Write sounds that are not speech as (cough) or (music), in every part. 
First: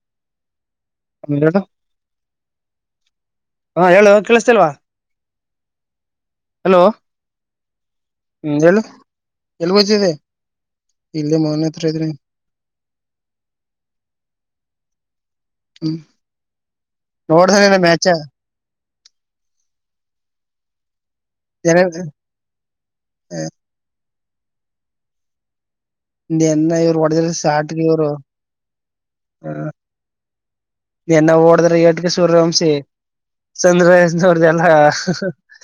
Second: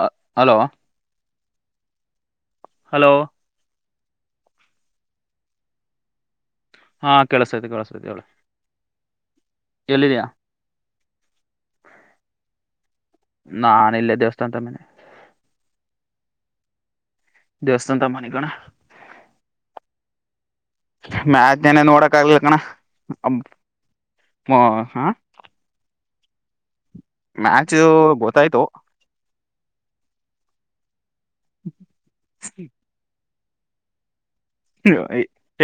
ಅ hello (unintelligible) hello ಹಾ ಹೇಳು ಕೇಳ್ಸತಿಲ್ವಾ? ಹಾ ಕೆಳ್ಸ್ತೈತೆ ಕೆಳ್ಸೈುತೆ ಹೇಳು ಎಲ್ಲಿಗ್ ಒಯ್ತಿದ್ದಿ? ಎಲ್ಲಿದೀಯಾ ಇಲ್ಲೆ ಮನೆ ಹತ್ರ ಇದಿನಿ ನಾನ್ ಇಲ್ಲೆ ದೇವಸ್ಥಾಂತ ಇದ್ನಿ ಹ್ಮ ನೋಡ್ದೇ ನೆನ್ನ ಮ್ಯಾಚ? ದೇವಸ್ಥಾನದ ಮನೆ ಕಣ ಮ್ಯಾಚ್ ನೆನ್ನೆ ನೋಡಕ್ ಆಗ್ಲಿಲ್ಲ ಕಣ ಓ ಹಾ ನೆನ್ನೆ ಮ್ಯಾಚು ಗೊತ್ತಾಯ್ತು ಹ್ಮ ನೆನ್ನೆ ಓಡ್ದಿರೋ ಏಟ್ಗೆ ಸೂರ್ಯವಂಶಿ (unintelligible) ಓರ್ದೆಲ್ಲ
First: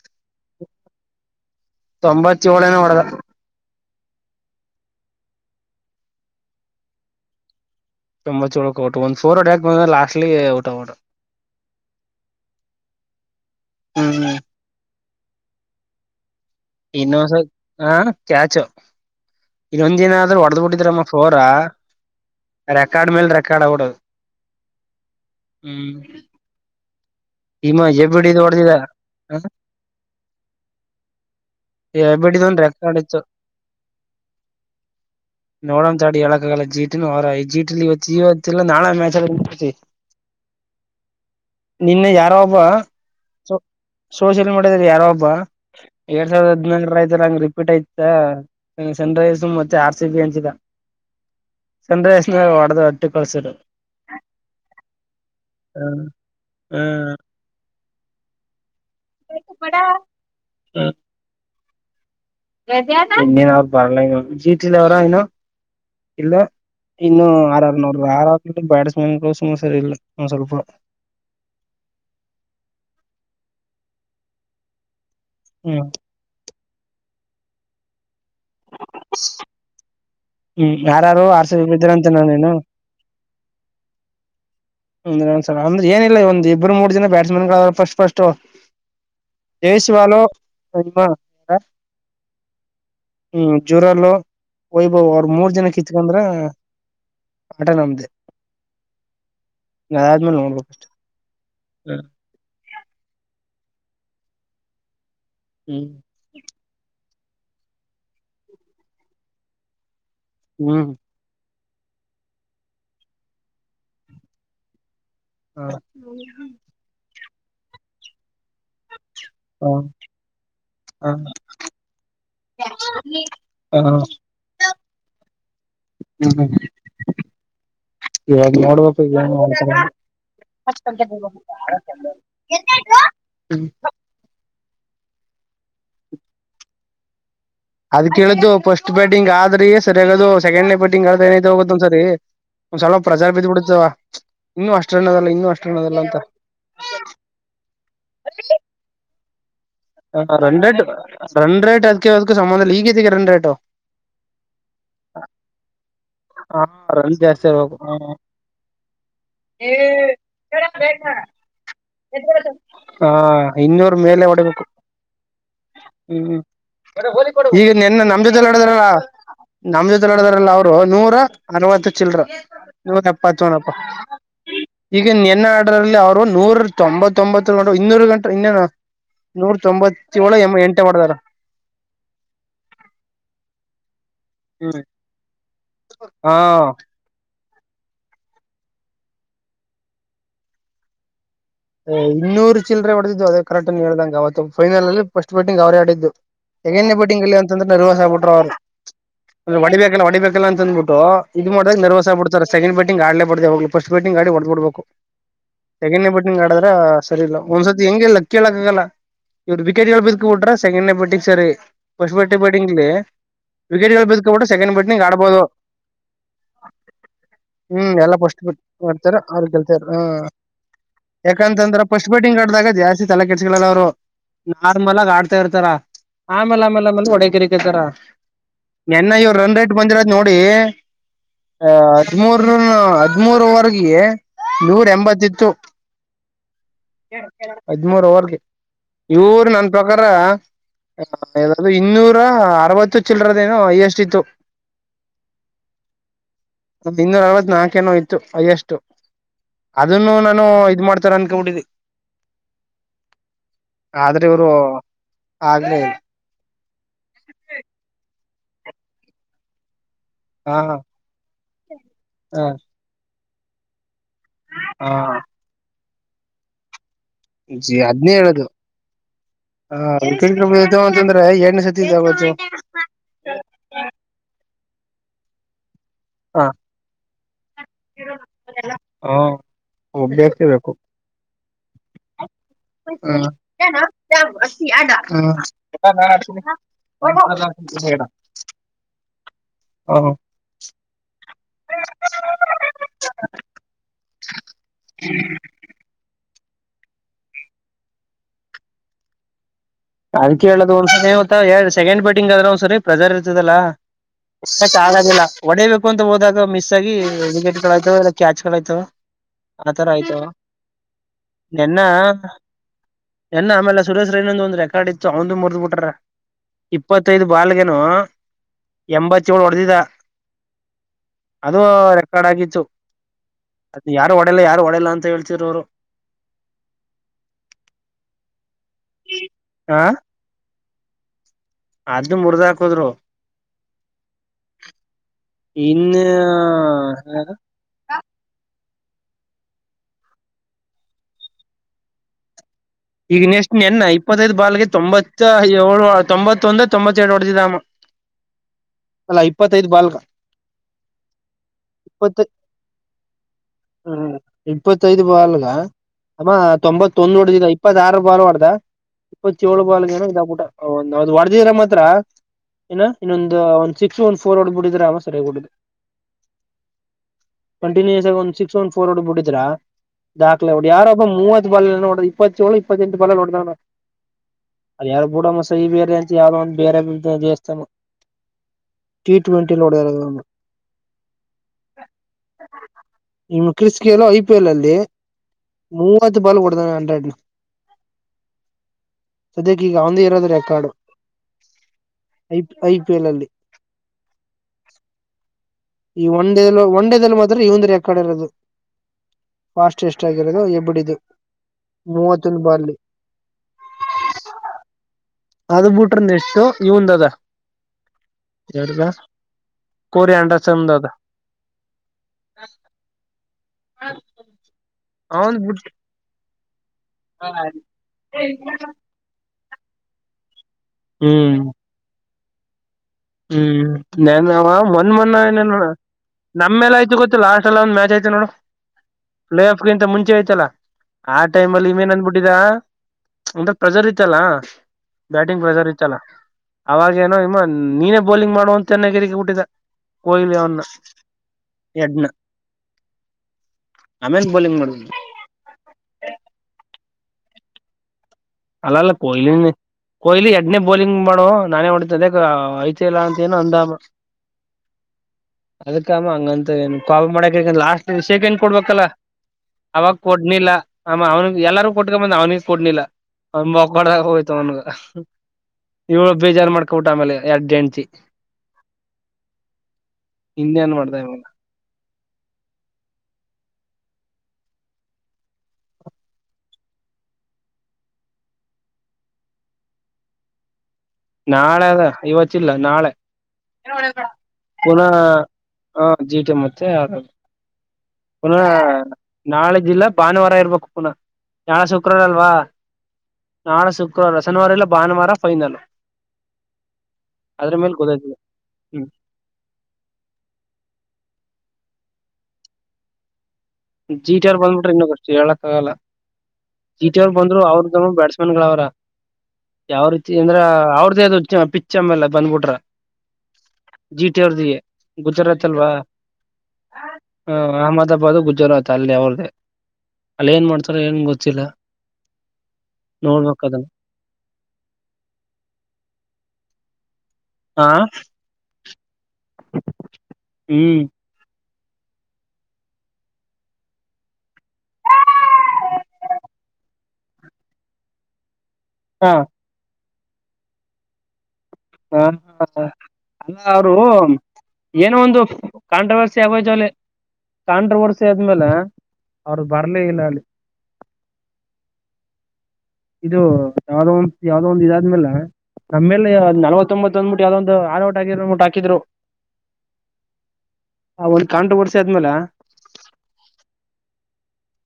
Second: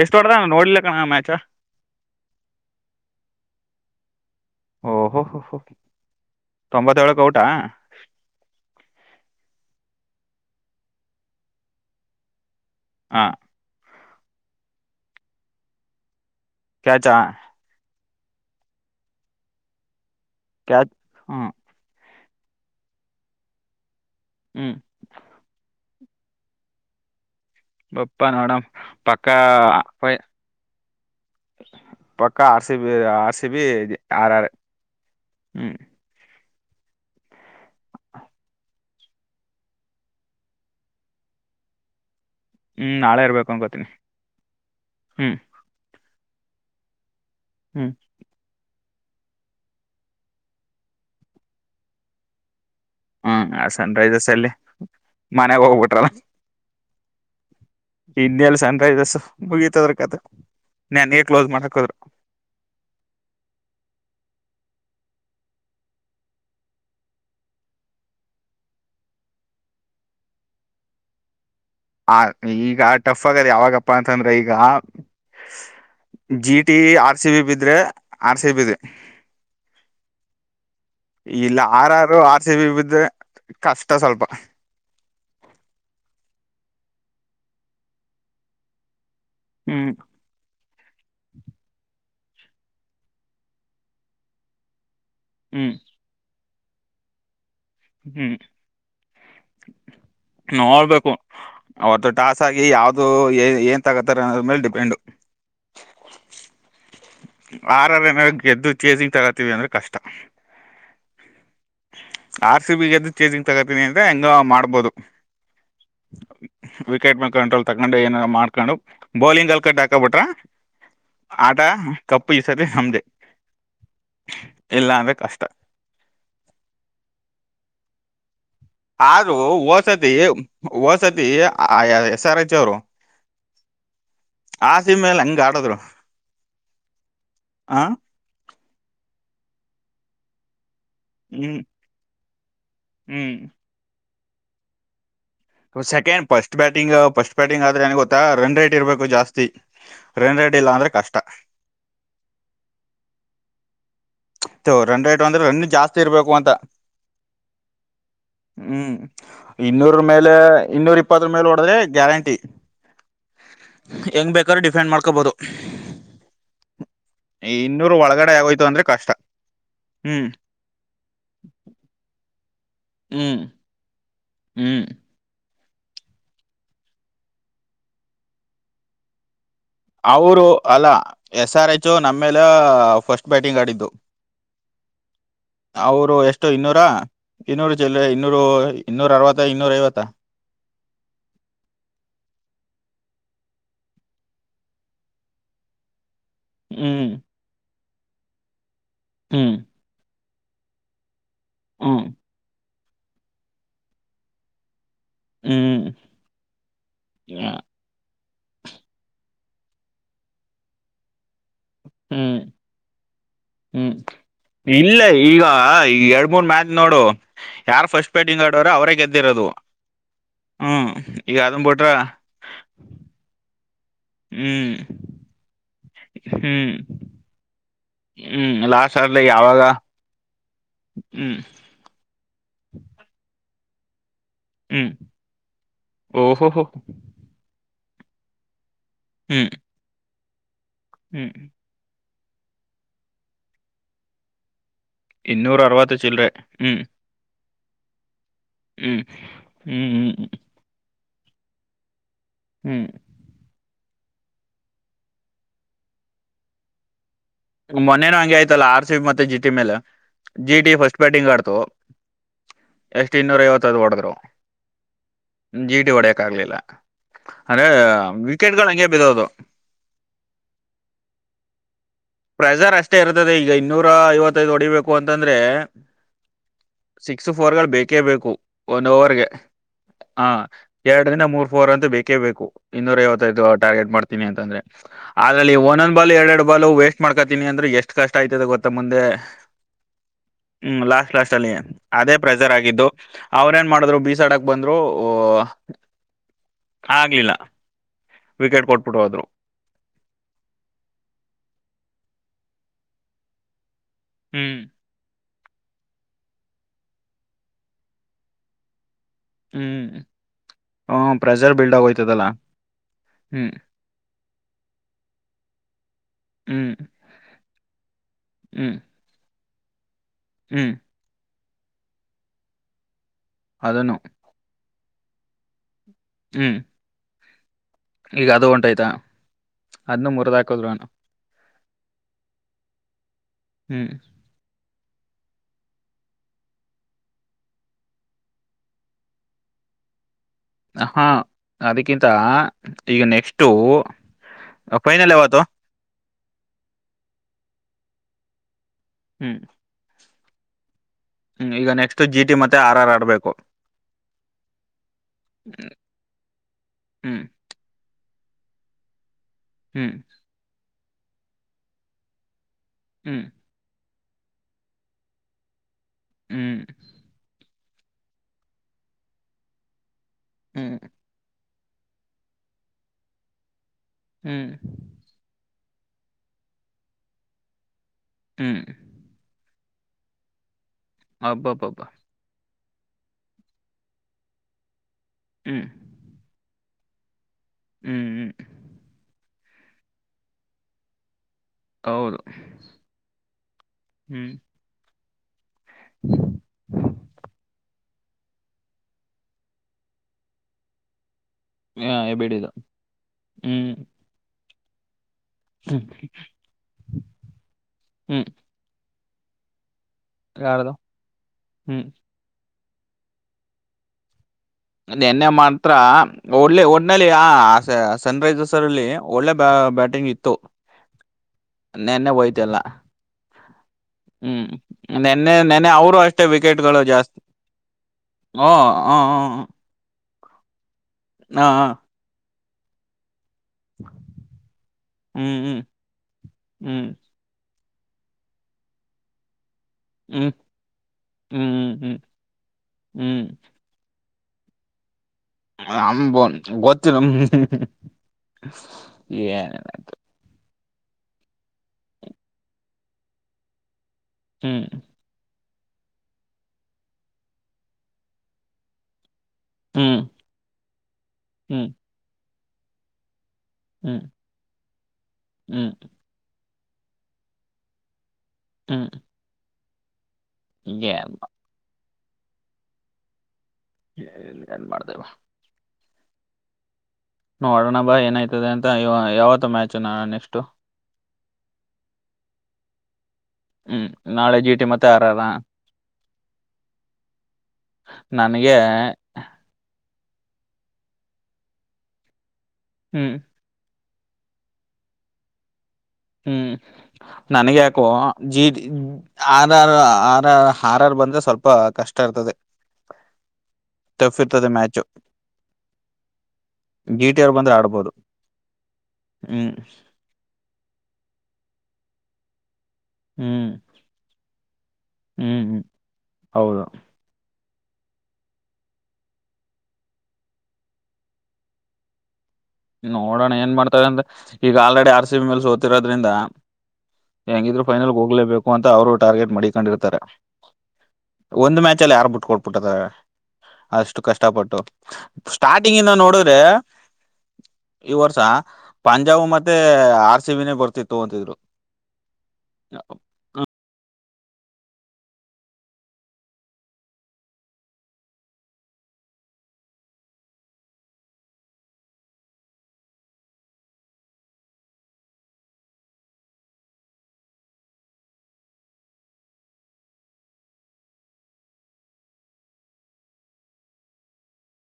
ಎಷ್ಟು ಹೊಡ್ದ ನೋಡ್ಲಿಲ್ಲ ಕಣ ಮ್ಯಾಚ್ ತೊಂಬತ್ತೋಳೆ ನೇ ಹೊಡೆದ ಓಹೋ ಹೋ ಹೋ ತೊಂಬತ್ತೇಳುಕ್ ಔಟ? ತೊಂಬ್ಬತ್ ಏಳುಕ್ ಔಟ್, ಒಂದ್ ಫೋರ್ ಓಡಿಯಾಕ್ ಬಂದ ಲಾಸ್ಟಲ್ಲಿ ಔಟ್ ಆಗ್ಬುಟ್ಟಾ ಹಾ ಹ್ಮ್ ಹ್ಮ ಕ್ಯಾಚಾ (unintelligible) ಹಾ ಕ್ಯಾಚು ಇನ್ನೊಂದ ದಿನ ಕ್ಯಾಚ್ ಹೊಡ್ದ್ಬುಟ್ಟುದ್ರಮ್ಮ ಫೋರಾ ಹ್ಮ್ ರೆಕಾರ್ಡ್ ಮೇಲೆ ರೆಕಾರ್ಡ್ ಆಗ್ಬುಡೋದು ಹ್ಮ್ ಹ್ಮ್ ಇಮ್ಮ ಎ ಬಪ್ಪ ಬಿಡಿದ್ ನೋಡಮ್ ಹೊಡ್ದಿದ ಪಕ್ಕಾ ಹ ಫೈ ಎ ಪಕ್ಕ ಬಿಡಿದ್ ಒಂದ್ ಆರ್ ಸಿ ಬಿ, ರೆಕಾರ್ಡ್ ಇತ್ತು ಆರ್ ಸಿ ಬಿ, ಆರ್ ಆರಾರೆ ಹ್ಮ್ ಜೀಟಿ ನು ಆರಾಯ್ ಜೀ ಟಿ ಇವತ್ ಇವತ್ತಲ್ಲ ನಾಳೆ ಮ್ಯಾಚ್ ನಿನ್ನೆ ಯಾರೋ ಹ್ಮ್ ನಾಳೆ ಇರ್ಬೇಕು ಸೊ ಅನ್ಕೋತೀನಿ ಸೋಷಿಯಲ್ ಮೀಡಿಯಾದಲ್ಲಿ ಯಾರೋ ಒಬ್ಬ ಹ್ಮ್ (unintelligible) ಹಂಗ್ ರಿಪೀಟ್ ಹ್ಮ್ ಆಯ್ತಾ ಸನ್ ರೈಸರ್ಸು ಮತ್ತೆ ಆರ್ ಸಿ ಬಿ ಅಂತಿದ, ಸನ್ ರೈಸರ್ಸನ ಹೊಡ್ದ ಹ್ಮ್ ಆ ಸನ್ ರೈಸಸ್ ಎಲ್ಲಿ ಮನೆಗ್ ಹೋಗ್ಬಿಟ್ರಲ್ಲ ಹ್ಮ್ ಹಿಂದಿಯಲ್ಲಿ ಸನ್ ರೈಸರ್ಸ್ ಮುಗೀತದ್ರ ಕತೆೆ (unintelligible) ಕ್ಲೋಸ್ ಮಾಡಾಕದ್ರು.. ಇನ್ನೇನ್ ಅವ್ರ ಬರ್ಲಾ (unintelligible) ಜಿಟಿ ಅವರ ಅಲ್ಲ ಇನ್ನು. ಇನ್ನು ಆರ್ ಆರನವರು ಸರಿಯಾಗಿಲ್ಲ ಬ್ಯಾಟ್ಸ್ಮನ್ ಗಳು ಸ್ವಲ್ಪ. ಆ ಈಗ ಟಫ್ ಆಗದ ಯಾವಾಗಪ್ಪ ಅಂತಂದ್ರೆ ಈಗ ಹ್ಮ. ಜಿಟಿ ಆರ್ಸಿಬಿ ಬಿದ್ರೆ ಆರ್ ಸಿ ಬಿದೆ. (unintelligible) ಹ್ಮ್ ಯರಾರು ಆರ್ ಸಿ ಇಲ್ಲ ಬಿ ಗೆದ್ದರೆ ಆರ್ ಅಂತನ ಆರ್ ನೀನು? ಸಿ ಬಿ ಬಿದ್ರೆ ಕಷ್ಟ ಸ್ವಲ್ಪ. ಒಂದ್ಸಲ ಅಂದ್ರೆ ಏನಿಲ್ಲ ಒಂದ್ ಇಬ್ಬರು ಮೂರು ಜನ ಬ್ಯಾಟ್ಸ್ಮನ್ಗಳೂ ಅವರ ಫಸ್ಟ್ ಫಸ್ಟ್. ಹ್ಮ್ ಜೈಸ್ವಲು. (unintelligible) ಹ್ಮ ಜುರಾಲೋ, ವೈಭವ್. ಅವ್ರ ಮೂರ್ ಜನ ಹ್ಮ್ ಕಿತ್ಕಂದ್ರ. ಅಟ ನಮ್ದೇ. ಹ್ಮ್ ನೋಡ್ಬೇಕು, ಅವತ್ತು ಟಾಸ್ ಆಗಿ ಯಾವ್ದ ದು ಏನ್ ತಗತ್ತಾರೆ ಅನ್ನೋದರ ಮೇಲೆ ಡಿಪೆಂಡ್. ಹ್ಮ್. ಆರರೇನಾದ್ರೂ ಗೆದ್ದು ಚೇಸಿಂಗ್ ತಗೋತೀವಿ ಅಂದ್ರೆ ಕಷ್ಟ. ಹ್ಮ್. ಆರ್ ಸಿ ಬಿ ಗೆದ್ದು, ಚೇಜಿಂಗ್ ತಗೋತೀನಿ ಅಂದ್ರೆ ಹೆಂಗೋ ಮಾಡ್ಬೋದು. ಹಾ. ವಿಕೆಟ್ ಮೇಲೆ ಕಂಟ್ರೋಲ್ ತಗೊಂಡು ಏನಾನ ಮಾಡ್ಕೊಂಡು ಬೌಲಿಂಗ್ ಅಲ್ ಹ ಕಟ್ಟ ಹಾಕ ಬಿಟ್ರ ಆಟ ಕಪ್ಪು ಈ ಸತಿ ನಮ್ದೇ. ಹ ಇಲ್ಲಾಂದ್ರೆ ಕಷ್ಟ. ಹ್ಮ ಹಾ. ಇವಾಗ ನೋಡಬೇಕು ಇವಾಗ ಆದ್ರೂ ಏನ್ ಮಾಡ್ತಾರೆ ಓಸತಿ ಓಸತಿ ಎಸ್ ಆರ್ ಅಂತ. ಆರ್‌ಸಿಬಿ ಮೇಲೆ ಹೆಂಗ್ ಆಡುದ್ರು. ಅದಕ್ಕೆ ಹೇಳದ್ದು ಫಸ್ಟು ಫಸ್ಟ್ ಬ್ಯಾಟಿಂಗ್ ಆಡಿದ್ರೇನೇ ಸರಿಯಾಗೋದು, ಸೆಕೆಂಡ್ ಬ್ಯಾಟಿಂಗ್ (unintelligible) ಏನಾಯ್ತು ಹ್ಮ್ ಒಂದೊಂದ್ ಸರಿ. ಒಂದ್ ಸ್ವಲ್ಪ ಪ್ರೆಷರ್ ಹ್ಮ್ ಬಿದ್ಬಿಡ್ತಾವ. ಇನ್ನು ಅಷ್ಟು ರನ್ ಅದಲ್ಲ. ಇನ್ನು ಅಷ್ಟ್ ರನ್ ಅದಲ್ಲ ಅಂತ second, first batting, first batting ಆದ್ರೆನ್ ಗೊತ್ತಾ, ರನ್ ರೇಟ್ ಇರ್ಬೇಕು ಜಾಸ್ತಿ. (unintelligible) ಹ ರನ್ ಇಲ್ಲ ರೇಟ್, ಅಂದ್ರೆ ಕಷ್ಟ ರನ್ ರೇಟ್ ಅದ್ಕ ಅದ್ಕ ಸಂಬಂಧ ಇಲ್ಲ (unintelligible) ರನ್ ರೇಟ್. ರನ್ ರೇಟ್ ಅಂದ್ರೆ ರನ್ ಜಾಸ್ತಿ ಇರ್ಬೇಕು ಅಂತ. ಹ ರನ್ ಜಾಸ್ತಿ ಆಗ್ಬೇಕು ಹ್ಮ, ಇನ್ನೂರ ಮೇಲೆ, ಇನ್ನೂರ್ ಇಪ್ಪತ್ ಮೇಲೆ ಹೊಡೆದ್ರೆ ಗ್ಯಾರಂಟಿ. ಹ ಇನ್ನೂರ್ ಮೇಲೆ ಹೆಂಗ್ ಬೇಕಾದ್ರು ಹೊಡಿಬೇಕು ಡಿಫೆಂಡ್ ಮಾಡ್ಕೋಬಹುದು ಹ್ಮ್ ಈಗ ಇನ್ನೂರು ನೆನ್ನೆ ನಮ್ ಒಳಗಡೆ ಜೊತೆಲ್ ಆಗೋಯ್ತು ಅಂದ್ರೆ ಆಡಿದ್ರಲ್ಲ ಕಷ್ಟ ನಮ್ ಜೊತೆಲ್ ಹ್ಮ್ ಆಡಿದ್ರಲ್ಲ, ಅವರು ನೂರ ಅರವತ್ತು ಚಿಲ್ರೆ. ಹ್ಮ್ (unintelligible) ಹ್ಮ್ ಹನ್ನೆರಡರಲ್ಲಿ ಅವರು ನೂರ ತೊಂಬತ್ತೊಂಬತ್ತು ಇನ್ನೂರು ಗಂಟ ಇನ್ನೇನು ನೂರ ತೊಂಬತ್ತೇಳು ಅವರು, ಎ ಎಂಟೆ ಅಲ್ಲ ಹೊಡದಾರ ಎಸ್ಆರ್ಎಚ್ ನಮ್ಮ ಮೇಲೆ ಫಸ್ಟ್ ಬ್ಯಾಟಿಂಗ್ ಆಡಿದ್ದು ಹ್ಮ್ ಅವರು ಹಾ ಎಷ್ಟೋ ಇನ್ನೂರ ಇನ್ನೂರು ಚಿಲ್ರೆ, ಇನ್ನೂರು, ಇನ್ನೂರ ಅರ್ವತ್ತ, ಇನ್ನೂರ ಐವತ್ತ? ್ ಇನ್ನೂರು ಚಿಲ್ಲರೆ ಹೊಡೆದಿದ್ದು ಅದೇ ಕರೆಕ್ಟ ನೀ ಹೇಳ್ದಂಗ, ಅವತ್ತು ಫೈನಲ್ ಅಲ್ಲಿ ಫಸ್ಟ್ ಬ್ಯಾಟಿಂಗ್ ಅವರೇ ಆಡಿದ್ದು. ಹ್ಮ್ (unintelligible) ಇಲ್ಲ ಅಂತಂದ್ರ (unintelligible) ಹ್ಮ್ ಅಲ್ಲ ಹೊಡಿಬೇಕಲ್ಲ, ಹೊಡಿಬೇಕು ಅಂತ ಅಂದ್ಬಿಟ್ಟು ಇದು ಮಾಡ್ವಾಗ ಹ್ಮ್ ನರ್ವಸ್ ಆಗ್ ಬಿಡ್ತಾರೆ ಸೆಕೆಂಡ್ ಬ್ಯಾಟಿಂಗ್ ಬ್ಯಾಟಿಂಗ್ ಆಡಲೇ ಬಾರದು ಯಾವಾಗ್ಲೂ ಫಸ್ಟ್ ಬ್ಯಾಟಿಂಗ್ ಆಡಿ ಹೊಡೆದು ಬಿಡಬೇಕು. ಹ್ಮ್ ಆದ್ರೆ ಸರಿ ಇಲ್ಲ. ಒಂದ್ಸತಿ ಹೆಂಗೆ ಲಕ್ ಹೇಳಕ್ಕಾಗಲ್ಲ ಇವ್ರು ವಿಕೆಟ್ (unintelligible) ಬಿಟ್ರೆ ಸೆಕೆಂಡ್ ನೆ ಬ್ಯಾಟಿಂಗ್ ಸರಿ ಫಸ್ಟ್ ಬಟ್ಟಿ ಹ್ಮ್ ಬ್ಯಾಟಿಂಗಲ್ಲಿ, ಹ್ಮ್ ವಿಕೆಟ್ಗಳು (unintelligible) ಸೆಕೆಂಡ್ ನೆ ಬ್ಯಾಟಿಂಗ್ ಇಲ್ಲ ಅಲ್ಲಿ ಆಡ್ಬೋದು. ಈಗ ಈ ಎರಡ್ ಮೂರ್ ಮ್ಯಾಚ್ ನೋಡು ಯಾರ್ ಹ್ಮ್ ಎಲ್ಲ ಫಸ್ಟ್ ಬ್ಯಾಟಿಂಗ್ ಆಡೋರ ಅವರೇ ಆಡ್ತಾರಾ ಗೆದ್ದಿರೋದು ಅವ್ರೇ ಗೆಲ್ತಾರ ಹ್ಮ್ ಈಗ ಅದನ್ ಯಾಕಂತಂದ್ರ ಬಿಟ್ರ ಫಸ್ಟ್ ಬ್ಯಾಟಿಂಗ್ ಆಡಿದಾಗ ಜಾಸ್ತಿ ತಲೆ ಕೆಡಿಸಿಕೊಳ್ಳಲ ಅವರು. ಹ್ಮ್ ನಾರ್ಮಲ್ ಆಗಿ ಆಡ್ತಾ ಇರ್ತಾರ, ಆಮೇಲೆ ಹ್ಮ್ ಆಮೇಲೆ ಆಮೇಲೆ ಹೊಡಿಯಾಕ್ (unintelligible) ಹ್ಮ್ ಲಾಸ್ಟ್ ನೆನ್ನ ಆರ್ಲಿ ಇವರು ರನ್ ಯಾವಾಗ ರೈಟ್ ಬಂದಿರೋದ ನೋಡಿ ಹ್ಮ್ ಆ ಹದ್ಮೂರ್, ಹದ್ಮೂರವರೆಗೆ ನೂರ ಎಂಬತ್ತಿತ್ತು ಓಹೋ ಹೋ ಹದ್ಮೂರು ಓವರ್ ಗೆ ಇವರು ನನ್ ಪ್ರಕಾರ ಹ್ಮ್ ಹ ಇನ್ನೂರು ನೂರ ಅರವತ್ತು ಚಿಲ್ರೆದೇನೋ ಹೈಯೆಸ್ಟ್ ಇತ್ತು. ಇನ್ನೂರು ಅರವತ್ತು ಚಿಲ್ಲರ ಹ್ಮ್ (unintelligible) (unintelligible) ಅಯಷ್ಟು ಹ್ಮ್ ಹ್ಮ್ ಅದನ್ನು ಹ್ಮ್ ನಾನು ಮಾಡ್ತಾರ ಅನ್ಕಬಡಿದ ಹ್ಮ್ ಆದ್ರೆ ಇವರು ಆಗ್ಲೇ ಇ ಮೊನ್ನೆನು ಹಂಗೆ ಆಯ್ತಲ್ಲ ಆರ್ ಸಿ ಬಿ ಮತ್ತೆ ಜಿಟಿ ಮೇಲೆ ಹಾ ಜಿ ಹ ಟಿ ಫಸ್ಟ್ ಬ್ಯಾಟಿಂಗ್ ಆಡ್ತು ಎಷ್ಟ ಇನ್ನೂರೈವತ್ತತ್ತುದು ಹೊಡದರು ಹಾ ಒಡೆಯಕ್ ಆಗ್ಲಿಲ್ಲ ಅಂದ್ರೆ ಜಿ ಹದ್ನೇ ಹೇಳೋದು ವಿಕೆಟ್ ಗಳು ಹಂಗೆ ಬಿದೋದು ಹ (unintelligible) ಅಂತಂದ್ರೆ ಎರನೇ ಸತಿ ಇದ ಪ್ರೆಸರ್ ಅಷ್ಟೇ ಇರ್ತದೆ ಈಗ ಇನ್ನೂರ ಐವತ್ತೈದ ಒ ನಡಿಬೇಕು ಅಂತಂದ್ರೆ ಹ ಸಿಕ್ಸ್ ಫೋರ್ ಗಳು ಬೇಕೇ ಬೇಕು ಒಂದ ಹ ಓವರ್ಗೆ ಹ ಒಬ್ಬೇಕೇ ಬೇಕು ಎರಡರಿಂದ ಮೂರ್ ಫೋರ್ ಅಂತ ಬೇಕೇ ಬೇಕು ಇನ್ನೂರ ಹ್ಮ ಐವತ್ತೈದು ಟಾರ್ಗೆಟ್ ಮಾಡ್ತೀನಿ ಅಂತಂದ್ರೆ ಹ್ಮ ಅದ್ರಲ್ಲಿ ಒಂದೊಂದ ಬಾಲ್ ಎರಡ್ ಎರಡು ಬಾಲು ವೇಸ್ಟ್ ಹ ಮಾಡ್ಕಾತೀನಿ ಅಂದ್ರೆ ಎಷ್ಟ್ ಕಷ್ಟ ಆಯ್ತದೆ ಗೊತ್ತ ಮುಂದೆ ಲಾಸ್ಟ್ ಲಾಸ್ಟ್ ಅಲ್ಲಿ ಅದೇ ಪ್ರೆಸರ್ ಆಗಿದ್ದು ಅವ್ರೇನ್ ಮಾಡಿದ್ರು ಬೀಸಾಡಕ್ ಬಂದ್ರು ಆಗ್ಲಿಲ್ಲ ವಿಕೆಟ್ ಕೊಟ್ಬಿಟ್ಟು ಹೋದ್ರು ಅದ್ಕೆ‌ ಹೇಳೊದು ಒಂದ್ಸ (unintelligible) ಸೆಕೆಂಡ್ ಬ್ಯಾಟಿಂಗ್ ಆದ್ರೆ ಒಂದ್ಸರಿ ಪ್ರಜಾರ್ ಇರ್ತದಲ್ಲಾ ಹ್ಮ್ (unintelligible) ಹೊಡೇಬೇಕು ಅಂತ ಹೋದಾಗ ಮಿಸ್ ಆಗಿ ವಿಕೆಟ್ಗಳುಾಯ್ತವ ಇಲ್ಲ ಕ್ಯಾಚ್ಗಳುಗಳಾಯ್ತಾವ ಆತರ ಹ್ಮ್ ಆಯ್ತು ಹ ಪ್ರೆಷರ್ ಬಿಲ್ಡ್ ನೆನ್ನ ಆಗೋಯ್ತದಲ್ಲ ನೆನ್ನ ಹ್ಮ್ ಆಮೇಲೆ ಸುರೇಶ್ (unintelligible) ಕಡಿತ್ತುು ಅವ್‌ನ್ದು ಮುರ್ದ್ಬ ಬಿಟ್ರ ಹ್ಮ್ ಇಪ್ಪತ್ತೈದು ಬಾಲ್ಗೆನೊ ಹ್ಮ್ ಎಂಬತ್ತು (unintelligible) ಹೊಡದಿದ್ದ ಹ್ಮ್ ಅದು ರೆಕಾರ್ಡ್ ಆಗಿತ್ತು ಅದ್ ಅದನ್ನು ಯಾರು ಒಡಿಯಲ್ಲ ಯಾರು ಒಡೆಯಲ್ಲ ಅಂತ (unintelligible) ಹ್ಮ್ ಈಗ ಅದು ಒಂಟ (unintelligible) ಯ್ತಾ ಹ ಅದ್ನು ಮೂರ್ದ ಹಾಕಿದ್ರು ಅನ್ನು ಅದ್ನು ಮುರ್ದ್ ಹಾಕದ್ರು ಹ್ಮ್ ಇನ್ನು ಹ ಹಾ ಅದಕ್ಕಿಂತ ಈಗ ನೆಕ್ಸ್ಟು ಈಗಿನೆಷ್ಟ್ ನೆನ್ ಇಪ್ಪತೈದ್ ಬಾಲ್ಗೆ ಫೈನಲ್ ತೊಂಬತ್ತ ಯಾವತ್ತು ಯೋಳು ತೊಂಬತ್ತೊಂದೋ ತೊಂಬತ್ತೆರಡು ಹೊಡ್ದಿದ್ದು ಅವ್ನು ಅಲ್ಲಾ ಹ್ಮ್ ಇಪ್ಪತ್ತೈದ್ ಬಾಲ್ಗ ಹ್ಮ್ ಈಗ ನೆಕ್ಸ್ಟ್ ಜಿ ಇಪ್ಪತ್ತುಕ್ ಟಿ ಮತ್ತೆ ಆರ್ ಆರ್ ಆಡ್ಬೇಕು ಹ್ಮ ಇಪ್ಪತ್ತೈದು ಬಾಲ್ಗ ಅಮ್ಮ ತೊಂಬತ್ತೊಂದು ಹ್ಮ್ ಹೊಡ್ದಿಲ್ಲಾ ಟಾರು ಬಾಲು ಹೊಡ್ದೆ ಕೋಚ್ ಯೋಳ್ ಹ್ಮ್ ಹ್ಮ್ ಬಾಲ್ಗೆನೋ ಇದಾಗ್ ಬಿಟ್ಟ ಓ ಒಂದ್ ಹೌದ್ ಹೊಡೆದಿದ್ರೆ ಮಾತ್ರ ಏನ ಹ್ಮ್ ಇನ್ನೊಂದು ಒನ್ ಸಿಕ್ಸ್ ಒಂದ್ ಫೋರ್ ಹೊಡ್ದ್ ಬಿಟ್ಟಿದ್ರೆ ಆಮೇಲ್ ಸರಿ ಹೋಗ್ಬಿಟ್ಟಿದ್ ಹ್ಮ್ ಕಂಟಿನ್ಯೂಸ್ ಆಗ್ ಒಂದ್ ಸಿಕ್ಸ್ ಒಂದ್ ಫೋರ್ ಹೊಡ್ದ್ ಬಿಟ್ಟಿದ್ರ ದಾಖಲೆ ಹೊಡಿ ಹ್ಮ್ ಯಾರೊ ಒಬ್ಬ ಮೂವತ್ (unintelligible) ನೋಡ್ರಿ ಇಪ್ಪತ್ಯೋಳು ಇಪ್ಪತೆಂಟ್ ಬಾಲಲ್ ಹೊಡ್ದವನು ಅವ್ನು ಅಲ್ ಯಾರೋ ಮೂಡ ಮಸ್ ಈ ಬೇರೆ ಅಂತ ಯಾವೂದೋ ಒಂದು ಬೇರೆ (unintelligible) ದೇವಸ್ಥಾನ ಹ್ಮ್ (unintelligible) ಅಬ್ಬಬಬ ಇನ್ Chris Gayle I P L ಅಲ್ಲಿ ಹ್ಮ್ ಮೂವತ್ತು ಬಾಲ್ಗ ಹೊಡದವನನ್ (unintelligible) ಹ್ಮ್ ಹ್ಮ್ ಸದ್ಯಕ್ ಈಗ ಅವಂದೇ ಇರೋದು ರೆಕಾರ್ಡ್ ಹೌದು ಐ ಐ ಪಿ ಎಲ್ ಅಲ್ಲಿ ಹ್ಮ್ ಈ ಒಂದೇನು ಒಂಡೇದಲ್ ಮಾತ್ರ ಇವನ್ದ್ ರಿಯಾ ಕಡೆರೋದು ಫಾಸ್ಟ ಎಷ್ಟ್ ಆಗಿರೋದು ಎಬಿಡಿದು ಏನೋ ಐಬಿಡಿದು ಹ್ಮ್ ಅದು ಹ್ಮ್ ಬಿಟ್ರ ನೆಕ್ಸ್ಟು ಇವಂದದ ಹ್ಮ್ ಯಾರ್ದ ಕೊರಿಯಾಂಡರ್ಸನ್ ಯಾರ್ದು ದದ ಹ್ಮ್ (unintelligible) ನೆನ್ನೆ ಅವನ್ ಬಿಟ್ ಮಾತ್ರ ಒಳ್ಳೆ ಓನ್ ಟ್ನಲ್ಲಿ ಆ ಆಸ್ ಸನ್ ರೈಸರ್ಸ್ ಅವರ್ ಇಲ್ಲಿ ಒಳ್ಳೆ ಬಾ ಬ್ಯಾಟಿಂಗ್ ಇತ್ತು ಹ್ಮ್ ಎಲ್ಲ ಹ್ಮ್ ನ ಮಂದ್ ನೆನ್ನೆ ಮೊನ್ನ ನೆನ್ನೆ ಅವರು ಅಷ್ಟೇ ವಿಕೆಟ್ ನಮ್ಮೆಲೆ ಗಳು ಆಯ್ತು ಗೊತ್ತು ಜಾಸ್ತಿ ಲಾಸ್ಟ್ ಎಲ್ಲ ಒಂದ್ ಮ್ಯಾಚ್ ಆಯ್ತು ನೋಡು ಹ ಹ ಪ್ಲೇ ಆಫ್ ಗಿಂತ ಮುಚೆಯತಲ್ಲ ಆ ಹ ಟೈಮ ಅಲ್ಲಿ ಇವ ಏನ್ ಅಂದಬಿಟ್ಟಿದ ಅಂದ್ರ ಪ್ರೆಜರ್ ಇತ್ತಲ್ಲ ಹ್ಮ್ ಬ್ಯಾಟಿಂಗ್ ಹ್ಮ್ ಪ್ರೆಜರ್ ಇತ್ತಲ್ಲ ಹ್ಮ್ ಅವಾಗ ಏನೋ ಇಮ್ಮ ನೀನೇ ಬೌಲಿಂಗ್ ಮಾಡುವಂತನ್ನಗರಿಗೆ ಬಿುಟ್ಟಿದ್ದ ಹ್ಮ್ ಕೊಹ್ಲಿ ಅವ್ನ ಹ್ಮ್ ಹ್ಮ್ ಹೆಡ್ನ್ ಹ್ಮ್ ಆಮೇಲ್ಲ್ ಬೋಲಿಂಗ್ ಮಾಡಿ ಅಂಬ (unintelligible) ಗೊತ್ತ ಚರ (unintelligible) ಅಲ್ಲ ಅಲ್ಲ ಕೊಹ್ಲಿನೇ ಕೊಹ್ಲಿ ಎ ಇನ್ನೇ ಬೌಲಿಂಗ್ ಮಾಡುವ ನಾನೇ ಮಾಡ ಅದ ಐತಿ ಇಲ್ಲಾ ಅಂತ ಏನ ಅಂದಾ ಹ್ಮ್ ಅದಕಮ್ಮ ಹಂಗಂತ ಏನು ಕಾಲ್ ಮಾಡ್ಯಕಂದ ಲಾಸ್ಟ್ ಶೇಕ್ಹಂಡ್ ಕೊಡ್ಬೇಕಲ್ಲ ಅವಾಗ ಹ್ಮ್ ಕೊಡ್ನಿಲ್ಲ ಆ ಅವ್ನ ಎಲ್ಲಾರೂ ಹ್ಮ್ ಕೊಟ್ಕಬಂದ ಅವ್ನಿ (unintelligible) ಪೂರ್ಣಿಲಾ (unintelligible) ಮೊಖೊಡ್ಡಂಗೆ ಹ್ಮ್ ಆಗೋಯ್ತು ಅವ್ನಗ ಹ್ಮ್ ಇವಳ ಬೇಜಾರು ಮಾಡ ಔಟ್ ಆಡ್ಮೇಲೆ ಎರಡ್ ಎಂತಿ ಹ್ಮ್ ಇನ್ನೇಏನ್ ಮಾಡ್ದ ಏನ್ ಇವಲ್ಲ ಏ ಏನ್ ಮಾಡ್ದೇವ ನೋಡೋಣ ಬಾ ಏನಯ್ತದೆ ಅಂತ ಯಾವತ್ತ ಮ್ಯಾಚ ನ ನೆಕ್ಸ್ಟ್ ನಾಳೆ ಅದ ಇವತ್ತಿಲ್ಲ ನಾಳೆ ಹ್ಮ್ ನಾಳೆ ಜಿ ಟಿ ಮತ್ತೆ ಪುನಃ ಆರಾರ ಹ ಜಿಟಿ ಮತ್ತೆ ಆರ್ ಆರ್ ಪುನಃ ನನಗೆ ನಾಳೆಜಿ ಭಾನುವಾರ ಇರ್ಬೇಕು ಪುನಃ ನಾಳ ಶುಕ್ರವಾರ ಅಲ್ವಾ ಹ್ಮ್ ನಾ ರ ಸನವಾರಲ್ಲ ಬಾನುವಾರ ಪೈನಲ್ ಹ್ಮ್ ನನ್ಗ ಯಾಕು ಗೊತ್ತಾಯ್ತದೆ ಜೀ ಹ್ಮ್ ಆರಾರ್ ಆರ ಆರಾರ್ ಬಂದ್ರೆ ಸ್ವಲ್ಪ ಪ್ಪ ಕಷ್ಟ ಇರ್ತದೆ ಜಿ ಟಫ್ ಟಿ ಅವರ್ ಇರ್ತದೆ ಬಂದ್ಬಿಟ್ರಿ ಮ್ಯಾಚು ಇನ್ನುಷ್ಟ ಹೇಳಕ್ ಆಗಲ್ಲ ಜಿ ಟಿ ಅವರ್ ಆರ್ ಬಂದ್ರು ಬಂದ್ರೆ ಅವ್ರ ಆಡ್ಬೋದು ಬ್ಯಾಟ್ಸ್ಮ್ಯಾನ್ ಗಳ ಅವ್ರ ಹ್ಮ್ ಯಾವ ರೀತಿ ಅಂದ್ರ ಅವ್ರ ಅ ಅ ಪಿಚ್ಚಮ್ಮ ಎಲ್ಲ ಬಂದ್ಬಿಟ್ರ ಹ್ಮ್ ಜಿಟಿ ಅವ್ರದಿಗೆ ಹ್ಮ್ ಗುಜರಾತ್ ಹ್ಮ್ ಅಲ್ವಾ ಹೌದು ಹ ಆಮಾದಬಾದ ಗುಜರಾತ್ ಆಯತ ಅಲ್ಲಿ ಅವ್ರ್ದೇ ಅಲ್ಲಿ ಏನ್ ಮಾಡ್ತಾರ ಏನ್ ಗೊತ್ತಿಲ್ಲ ನೋಡೋಣ ನೋಡ್ಬೇಕ ಏನ್ ಅದನ್ನ ಮಾಡ್ತಾರೆ ಅಂದ್ರ ಈಗ ಆಲ್ರೆಡಿ ಆರ್ ಸಿ ಬಿ ಮೇಲ್ ಸೋತಿರೋದ್ರಿಂದ ಹೆಂಗಿದ್ರು ಹಾ ಫೈನಲ್ ಹೋಗ್ಲೇಬೇಕು ಅಂತ ಅವ್ರು ಟಾರ್ಗೆಟ್ ಮಾಡಿಕೊಂಡಿರ್ತಾರೆ ಹ್ಮ್ ಒಂದು ಮ್ಯಾಚ ಅಲ್ಲಿ ಯಾರು ಬಿಟ್ಟ ಕೊಟ್ಬಿಟ್ಟದ ಅಷ್ಟು ಕಷ್ಟ ಇಷ್ಟಪಟ್ಟು ಸ್ಟಾರ್ಟಿಂಗ್ ಇಂದ ನೋಡಿದ್ರೆ ಈ ವರ್ಷ ಹಾ ಪಂಜಾಬ ಮತ್ತೆ ಆರ್ ಸಿಬಿನೇ ಬರ್ತಿತ್ತು ಅಂತಿದ್ರು ಹಾ ಹ ಅಲ್ಲ ಅವರು ಏನೋ ಒಂದು ಕಾಂಟವರ್ಸಿ ಅಮೇಜ್ ಆಗೋಯ್ತು ಅಲ್ಲಿ ಕಾಂಟವರ್ಸಿ ಆದ ಆದ್ಮೇಲೆ ಅವ್ರ ಬರ್ಲಿ ಇಲ್ಲ ಇದು ಯಾವ್ದೋ ಒಂದ್ ಯಾವ್ದೊ ಒಂದು ಇದಾದ್ಮೇಲೆ ನಮ್ಮೇಲೆ ನಲ್ವತ್ತೊಂಬತ್ತೊಂದ್ ಅಂದ್ಬಿಟ್ಟು ಯಾವ್ದೊಂದು ಆಲ್ ಔಟ್ ಆಗಿತ್ ಹಾಕಿದ್ರು ಆ ಒಂದ್ ಕಾಂಟ ವರ್ಸೆ ಆದ್ಮೇಲೆ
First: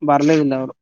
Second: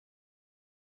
ಬರ್ಲೆ ಇಲ್ಲ ಅವರು